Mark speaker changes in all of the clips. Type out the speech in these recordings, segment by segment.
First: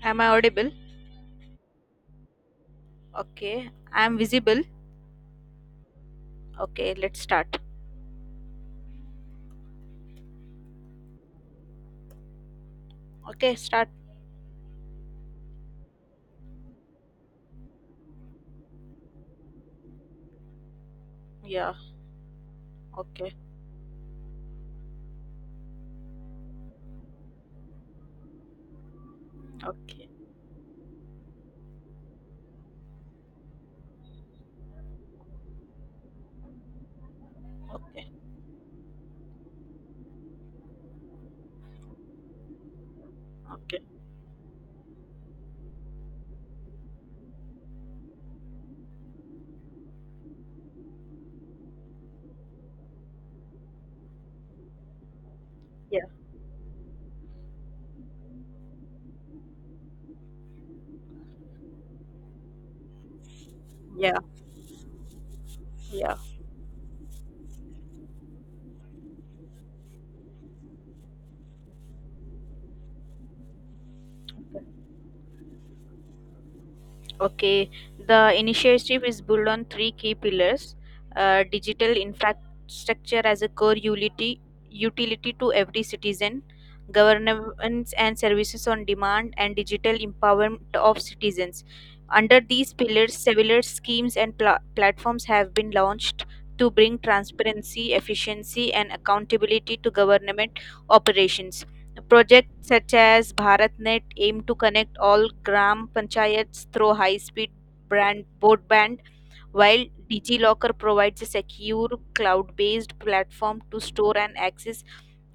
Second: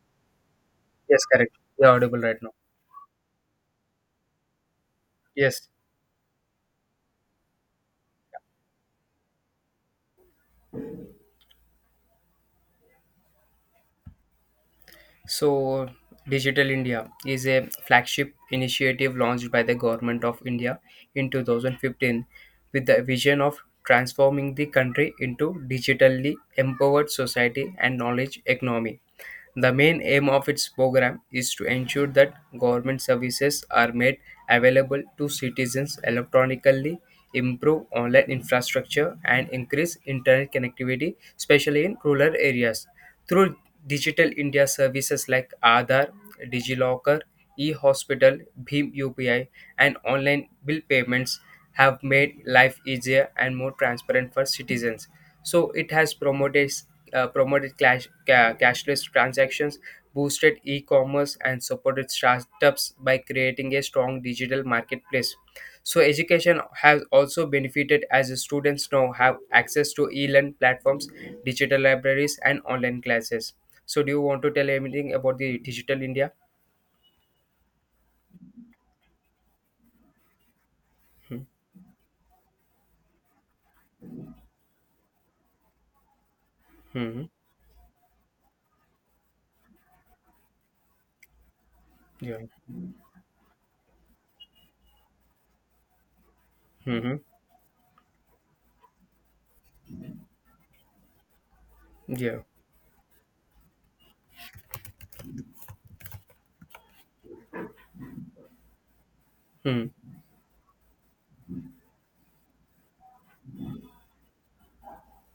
Speaker 1: Am I audible?
Speaker 2: Yes, correct. You're audible right now.
Speaker 1: Okay. I'm visible.
Speaker 2: Yes.
Speaker 1: Okay, let's start. Okay, start.
Speaker 2: So, Digital India is a flagship initiative launched by the Government of India in
Speaker 1: Yeah.
Speaker 2: 2015 with the
Speaker 1: Okay.
Speaker 2: vision of transforming the country into digitally empowered society and knowledge economy. The main
Speaker 1: Okay.
Speaker 2: aim of its program is to ensure that government services are made available to citizens electronically, improve
Speaker 1: Okay.
Speaker 2: online infrastructure, and increase internet connectivity, especially in rural areas. Through
Speaker 1: Okay.
Speaker 2: Digital India services like Aadhaar, DigiLocker, e-hospital, Bhim UPI, and online bill payments have made life easier and more transparent for citizens. So it
Speaker 1: Yeah.
Speaker 2: has promoted cashless transactions, boosted e-commerce, and supported startups by creating a
Speaker 1: Yeah.
Speaker 2: strong digital marketplace. So
Speaker 1: Yeah.
Speaker 2: education has also benefited as the students now have access to e-learn platforms, digital libraries, and online classes. So, do you want to tell anything about the Digital India?
Speaker 1: Okay, the initiative is built on three key pillars, digital infrastructure as a core utility, utility to every citizen,
Speaker 2: Mm-hmm.
Speaker 1: governance and services on demand, and digital empowerment of citizens.
Speaker 2: Yeah.
Speaker 1: Under these pillars, several schemes and platforms have been launched to bring
Speaker 2: Mm-hmm.
Speaker 1: transparency, efficiency, and accountability to government operations.
Speaker 2: Yeah.
Speaker 1: Projects such as BharatNet aim to connect all gram panchayats through high-speed brand broadband, while
Speaker 2: Mm.
Speaker 1: DigiLocker provides a secure cloud-based platform to store and access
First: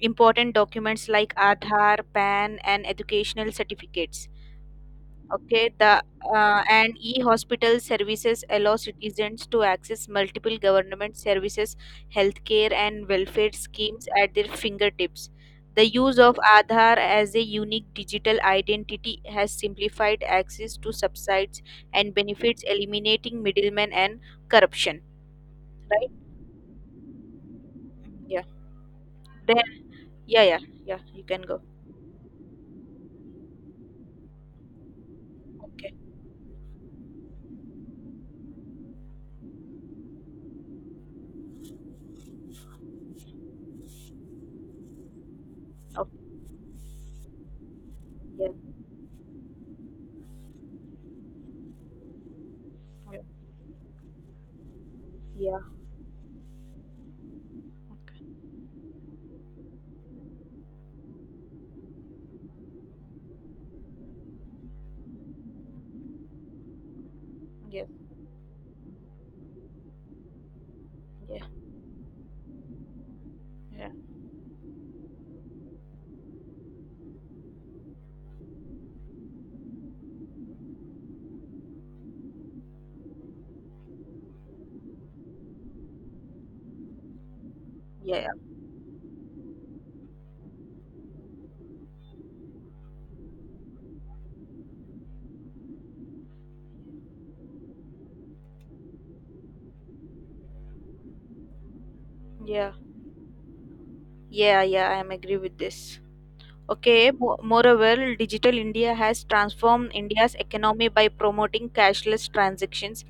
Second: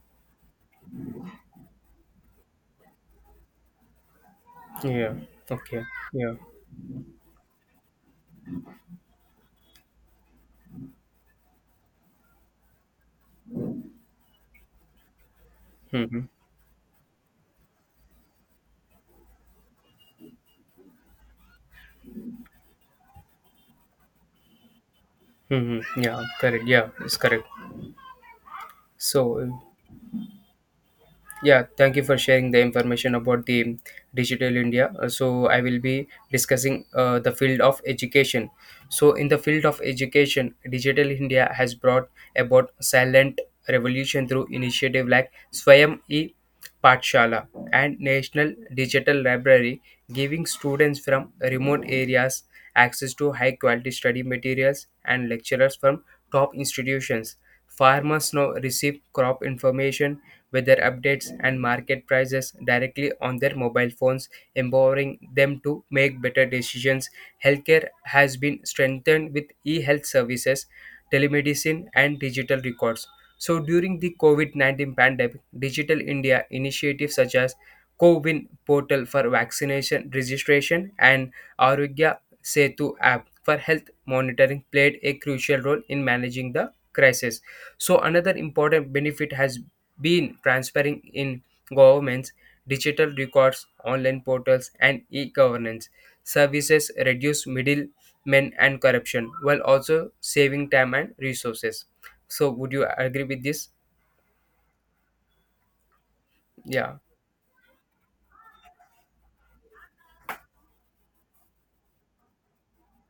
Speaker 1: important documents like Aadhaar, PAN, and educational certificates.
Speaker 2: Yeah.
Speaker 1: Okay,
Speaker 2: Okay.
Speaker 1: the
Speaker 2: Yeah.
Speaker 1: and e-hospital services allow citizens to access multiple government services, healthcare and welfare schemes at their fingertips. The use
Speaker 2: Mm-hmm.
Speaker 1: of aadhaar as a unique digital identity has simplified access to subsides and benefits, eliminating middlemen and corruption,
Speaker 2: Mm-hmm.
Speaker 1: right?
Speaker 2: Yeah. Correct. Yeah. It's correct.
Speaker 1: Yeah,
Speaker 2: So,
Speaker 1: then, yeah, yeah, you can go.
Speaker 2: yeah, thank you for sharing the information about the Digital India. So, I will
Speaker 1: Okay.
Speaker 2: be discussing the field of education. So, in the field of education, Digital India has brought about silent revolution through initiative like Swayam e
Speaker 1: Okay.
Speaker 2: Patshala and
Speaker 1: Yeah.
Speaker 2: National Digital Library, giving students from remote areas access to high quality study materials and
Speaker 1: Yeah.
Speaker 2: lecturers from top institutions. Farmers now receive crop information weather updates, and market prices directly on their mobile phones, empowering them to make better decisions.
Speaker 1: Yeah.
Speaker 2: Healthcare
Speaker 1: Yeah.
Speaker 2: has been strengthened with e health services,
Speaker 1: Yeah. Yeah.
Speaker 2: telemedicine, and digital records. So, during the COVID-19 pandemic, Digital India initiatives such as CoWIN portal for vaccination registration and Arugya Setu app for health monitoring played a crucial role in managing the crisis. So,
Speaker 1: Yeah.
Speaker 2: another important benefit has been transferring in governments, digital records, online portals, and e governance. Services reduce middlemen and corruption while also saving time and resources. So,
Speaker 1: Yeah.
Speaker 2: would you agree with this?
Speaker 1: Yeah. Yeah, I am agree with this.
Speaker 2: Yeah.
Speaker 1: Okay, moreover, Digital India has transformed India's economy by promoting cashless transactions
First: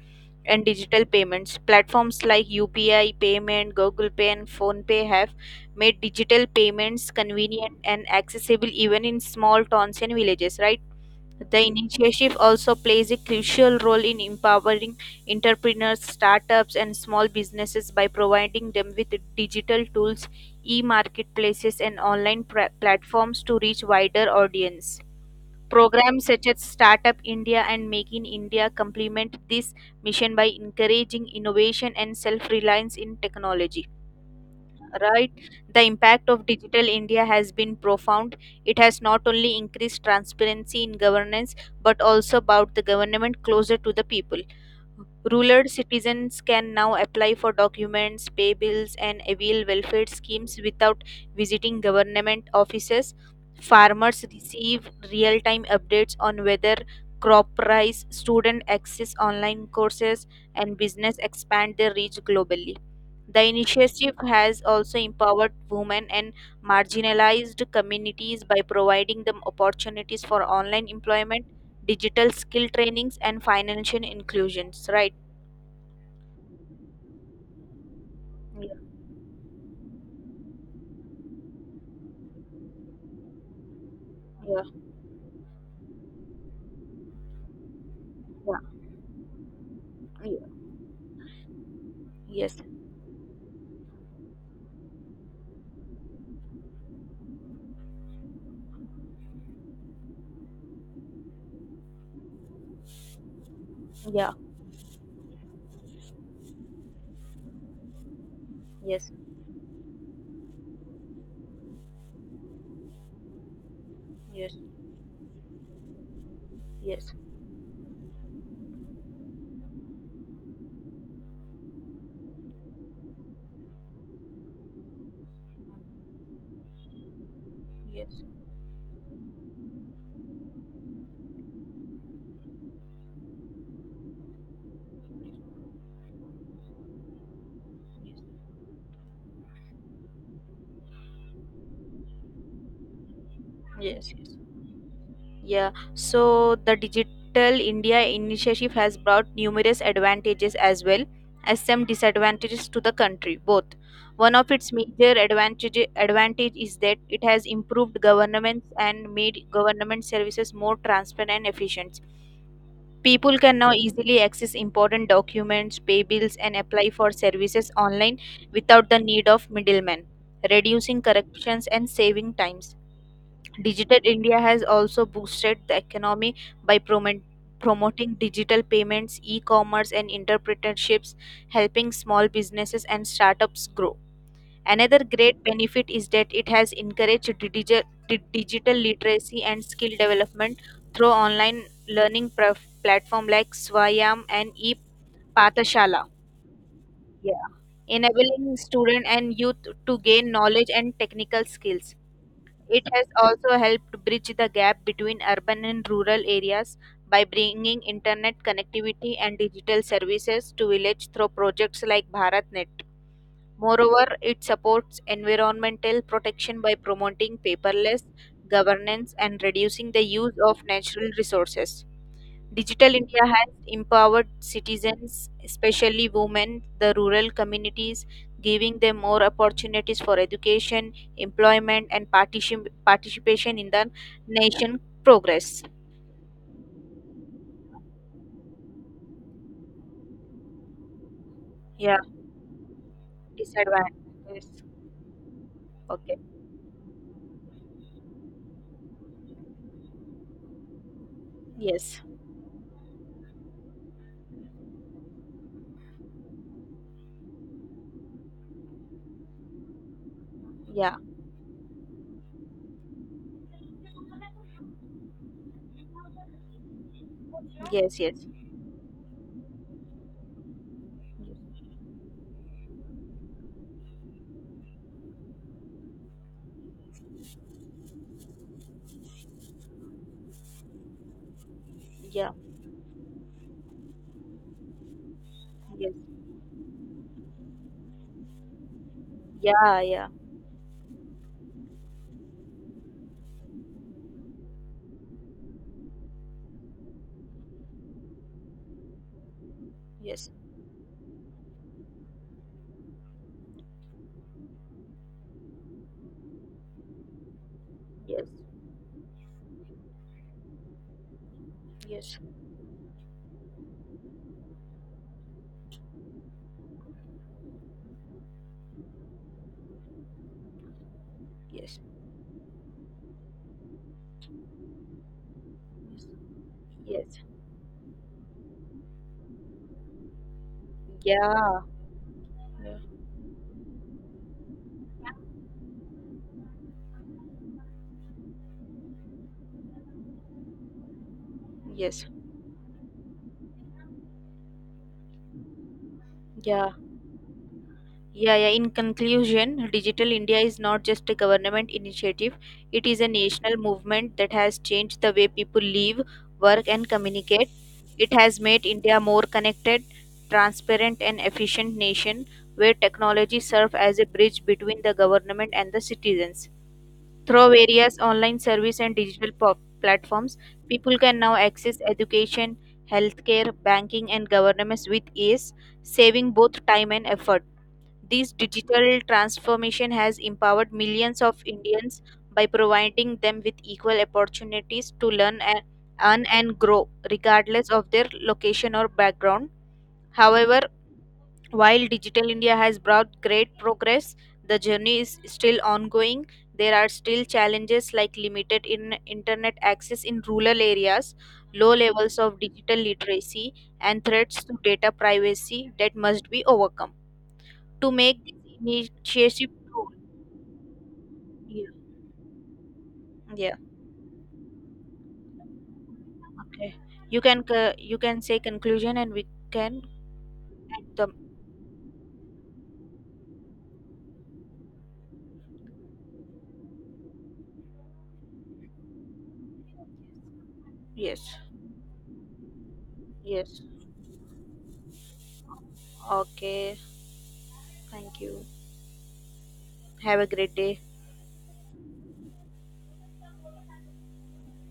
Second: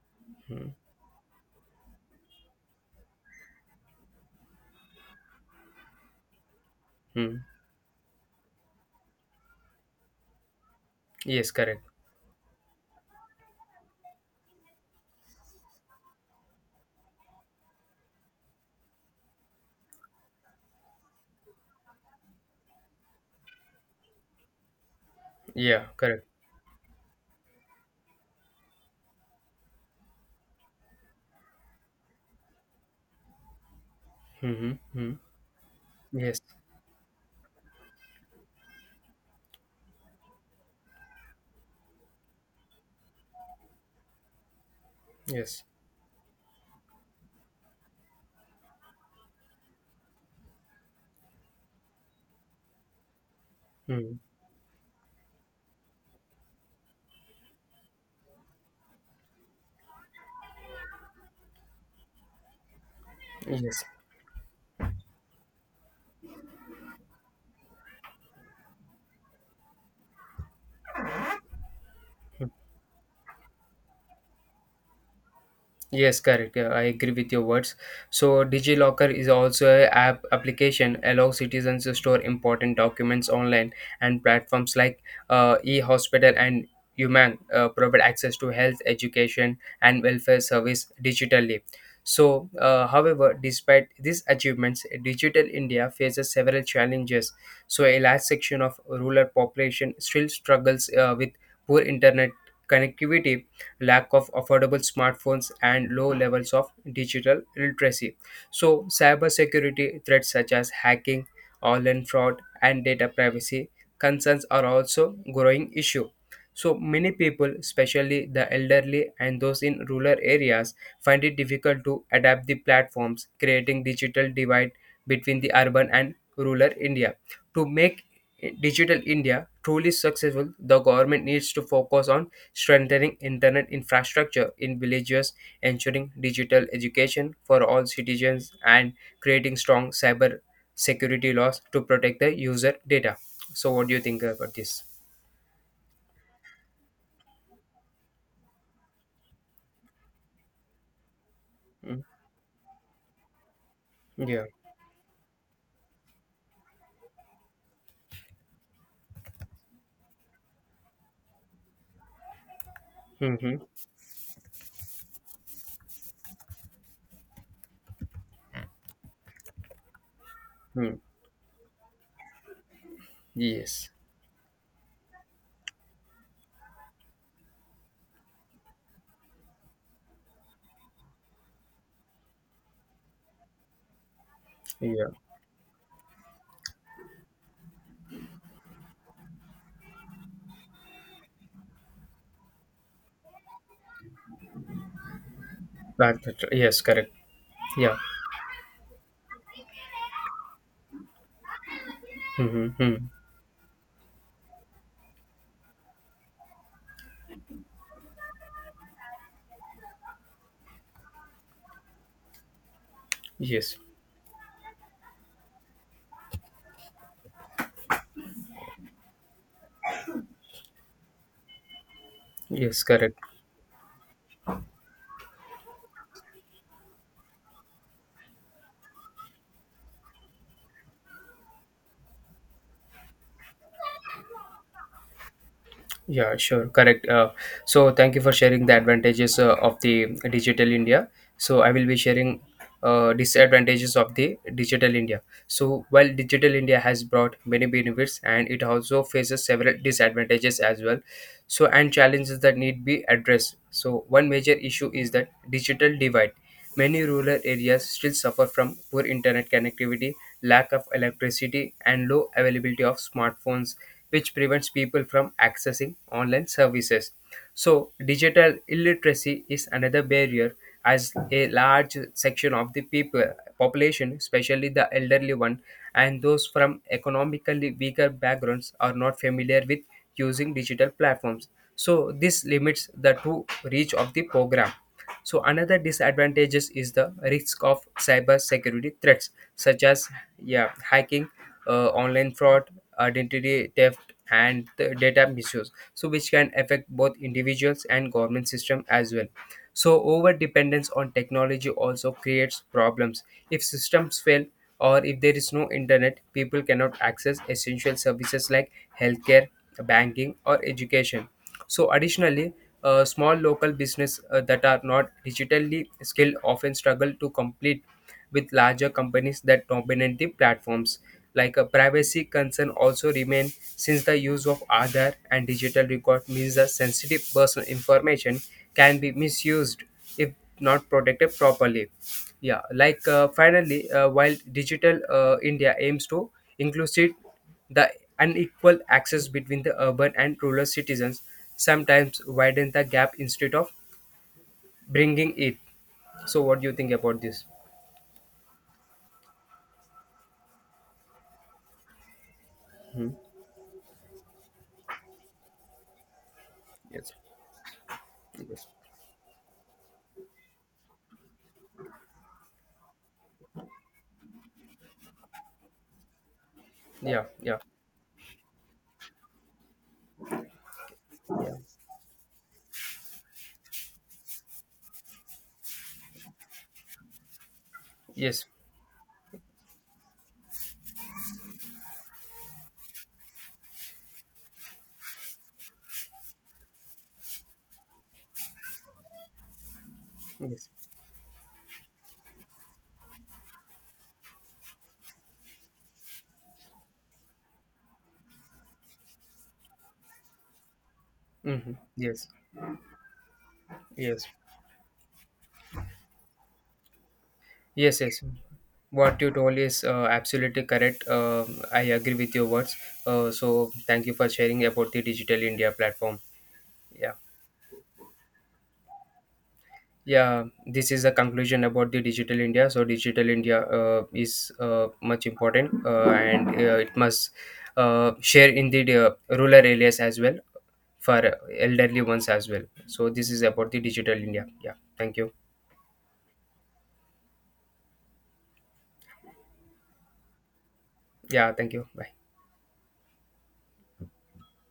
Speaker 1: and
Speaker 2: Hmm.
Speaker 1: digital payments. Platforms like UPI payment, Google Pay, and Phone Pay have made digital payments
Speaker 2: Hmm.
Speaker 1: convenient and accessible even in small towns and villages, right?
Speaker 2: Yes,
Speaker 1: The
Speaker 2: correct.
Speaker 1: initiative also plays a crucial role in empowering entrepreneurs, startups, and small businesses by providing them with digital tools, e marketplaces, and online platforms to reach wider audience.
Speaker 2: Yeah,
Speaker 1: Programs
Speaker 2: correct.
Speaker 1: such as Startup India and Make in India complement this mission by encouraging innovation and self reliance in technology,
Speaker 2: Mm-hmm.
Speaker 1: right? The impact
Speaker 2: Yes,
Speaker 1: of digital india has been profound. It has not only increased transparency in governance but also brought the government closer to the people. Rural
Speaker 2: yes.
Speaker 1: citizens can now apply for documents, pay bills, and avail welfare schemes without visiting government offices.
Speaker 2: Hmm.
Speaker 1: Farmers receive real time updates on weather, crop price, students access online courses, and business expand their reach globally. The
Speaker 2: Yes.
Speaker 1: initiative has also empowered women and marginalized communities by providing them opportunities for online employment, digital skill trainings and financial inclusions, right?
Speaker 2: Yes, correct. Yeah, I agree with your words. So,
Speaker 1: yeah
Speaker 2: DigiLocker is also a app application allow citizens to store important documents online, and platforms
Speaker 1: yeah
Speaker 2: like eHospital and Umang provide access to
Speaker 1: yeah,
Speaker 2: health, education, and
Speaker 1: yeah.
Speaker 2: welfare service digitally. So,
Speaker 1: Yes.
Speaker 2: however, despite these achievements, Digital India faces several challenges. So, a large section of rural population still struggles with poor internet connectivity, lack of
Speaker 1: Yeah.
Speaker 2: affordable smartphones, and low levels of digital literacy. So,
Speaker 1: Yes.
Speaker 2: cybersecurity threats such as hacking, online fraud, and data privacy concerns
Speaker 1: Yes.
Speaker 2: are also growing issue. So many
Speaker 1: Yes.
Speaker 2: people, especially the elderly and those in rural areas, find it difficult to adapt the platforms, creating digital divide between the urban and rural India. To make
Speaker 1: Yes.
Speaker 2: Digital India truly successful, the government needs to focus on strengthening internet infrastructure in villages, ensuring digital education for all citizens, and creating strong cyber security laws to protect the user data. So, what do you
Speaker 1: Yes.
Speaker 2: think
Speaker 1: Yes.
Speaker 2: about this?
Speaker 1: Yeah, so the digital india initiative has brought numerous advantages as well as some
Speaker 2: Mm,
Speaker 1: disadvantages to the country both. One
Speaker 2: yeah.
Speaker 1: of its major advantage is that it has improved governments and made government services more transparent and efficient. People can
Speaker 2: Mm-hmm.
Speaker 1: now easily access important documents, pay bills, and apply for services online without the need of middlemen, reducing
Speaker 2: Mm.
Speaker 1: corruptions and saving times.
Speaker 2: Yes.
Speaker 1: Digital India has also boosted the economy by promoting digital payments, e commerce, and entrepreneurships, helping small businesses and startups grow. Another
Speaker 2: Yeah.
Speaker 1: great benefit is that it has encouraged digital literacy and skill development through online learning platform like Swayam and e-Pathashala.
Speaker 2: Yes. Correct.
Speaker 1: Yeah.
Speaker 2: Yeah.
Speaker 1: Enabling student and youth to gain knowledge and technical skills. It has
Speaker 2: Mm-hmm.
Speaker 1: also helped bridge the gap between urban and rural areas by bringing internet connectivity and digital services to village through projects like BharatNet.
Speaker 2: Yes.
Speaker 1: Moreover, it supports environmental protection by promoting paperless governance and reducing the use of natural resources.
Speaker 2: Yes.
Speaker 1: Digital
Speaker 2: Correct.
Speaker 1: India has empowered citizens, especially women, the rural communities, giving them more opportunities for education, employment, and participation in the nation progress.
Speaker 2: Yeah, sure. Correct. So, thank you for sharing the advantages of the Digital India. So I will be
Speaker 1: Yeah,
Speaker 2: sharing disadvantages
Speaker 1: disadvantage.
Speaker 2: of the
Speaker 1: Yes.
Speaker 2: Digital India. So while
Speaker 1: Okay.
Speaker 2: Digital India has brought many benefits, and it also faces several disadvantages as well. So and
Speaker 1: Yes.
Speaker 2: challenges that need be addressed. So one major issue is that digital divide. Many rural areas still suffer from poor internet connectivity, lack of
Speaker 1: Yeah.
Speaker 2: electricity, and low availability of smartphones, which prevents people from accessing online services. So,
Speaker 1: Yes. Yes.
Speaker 2: digital illiteracy is another barrier as a large section of the people population, especially the elderly one and those from economically weaker backgrounds, are not familiar with using digital platforms, so
Speaker 1: Yeah.
Speaker 2: this limits the true reach of the program. So another
Speaker 1: Yes.
Speaker 2: disadvantages is the risk of cyber security threats
Speaker 1: Yeah.
Speaker 2: such
Speaker 1: Yeah.
Speaker 2: as, yeah, hacking, online fraud, identity theft, and the data misuse. So which can affect both individuals and government system as well. So
Speaker 1: Yes.
Speaker 2: over dependence on technology also creates problems. If systems fail or if there is no internet, people cannot access essential
Speaker 1: Yes.
Speaker 2: services like healthcare, banking or education. So
Speaker 1: Yes.
Speaker 2: additionally, small local business that are not digitally skilled often struggle to complete with larger companies that dominate the platforms. Like a
Speaker 1: Yes.
Speaker 2: privacy concern also remain since the use of Aadhaar and digital record means the
Speaker 1: Yes.
Speaker 2: sensitive personal information can be misused if not
Speaker 1: Yeah.
Speaker 2: protected
Speaker 1: Yeah.
Speaker 2: properly. Yeah, like finally, while Digital India aims to inclusive the unequal access between the urban and rural citizens,
Speaker 1: Yes.
Speaker 2: sometimes widen the gap instead of bringing it. So, what do
Speaker 1: Yeah.
Speaker 2: you think about this?
Speaker 1: Yeah. In conclusion, Digital India is not just a government initiative, it is a
Speaker 2: Hmm.
Speaker 1: national movement that has changed the way people live, work, and
Speaker 2: Yes.
Speaker 1: communicate. It has made
Speaker 2: Yes,
Speaker 1: India more connected, transparent, and efficient nation where technology serves as a bridge between the government and the citizens.
Speaker 2: yeah,
Speaker 1: Through
Speaker 2: yeah,
Speaker 1: various online service and digital platforms, people can now
Speaker 2: yeah.
Speaker 1: access education, healthcare, banking, and governance with ease, saving both time and effort. This
Speaker 2: Yes,
Speaker 1: digital transformation has empowered millions of Indians by providing them with equal opportunities to learn and earn and grow, regardless of their location or background. However,
Speaker 2: yes.
Speaker 1: while Digital India has brought great progress, the journey is still ongoing. There are still challenges like limited in internet access in rural areas,
Speaker 2: Hmm.
Speaker 1: low levels
Speaker 2: Yes,
Speaker 1: of digital literacy, and
Speaker 2: yes,
Speaker 1: threats to data privacy that must be overcome. To
Speaker 2: yes, yes,
Speaker 1: make this
Speaker 2: what you
Speaker 1: initiative
Speaker 2: told is
Speaker 1: true,
Speaker 2: absolutely correct. Uh,
Speaker 1: yeah,
Speaker 2: i agree with your words. So
Speaker 1: yeah,
Speaker 2: thank you for sharing about the Digital India platform.
Speaker 1: okay.
Speaker 2: Yeah,
Speaker 1: You can you can say conclusion, and we can
Speaker 2: yeah, this
Speaker 1: end
Speaker 2: is
Speaker 1: the,
Speaker 2: the conclusion about the Digital India. So Digital India is much important, and it must share in the rural areas as well, for
Speaker 1: yes,
Speaker 2: elderly ones as well. So this is
Speaker 1: yes.
Speaker 2: about the Digital India. Yeah, thank you.
Speaker 1: Okay, thank you. Have a great day.
Speaker 2: Yeah, thank you. Bye.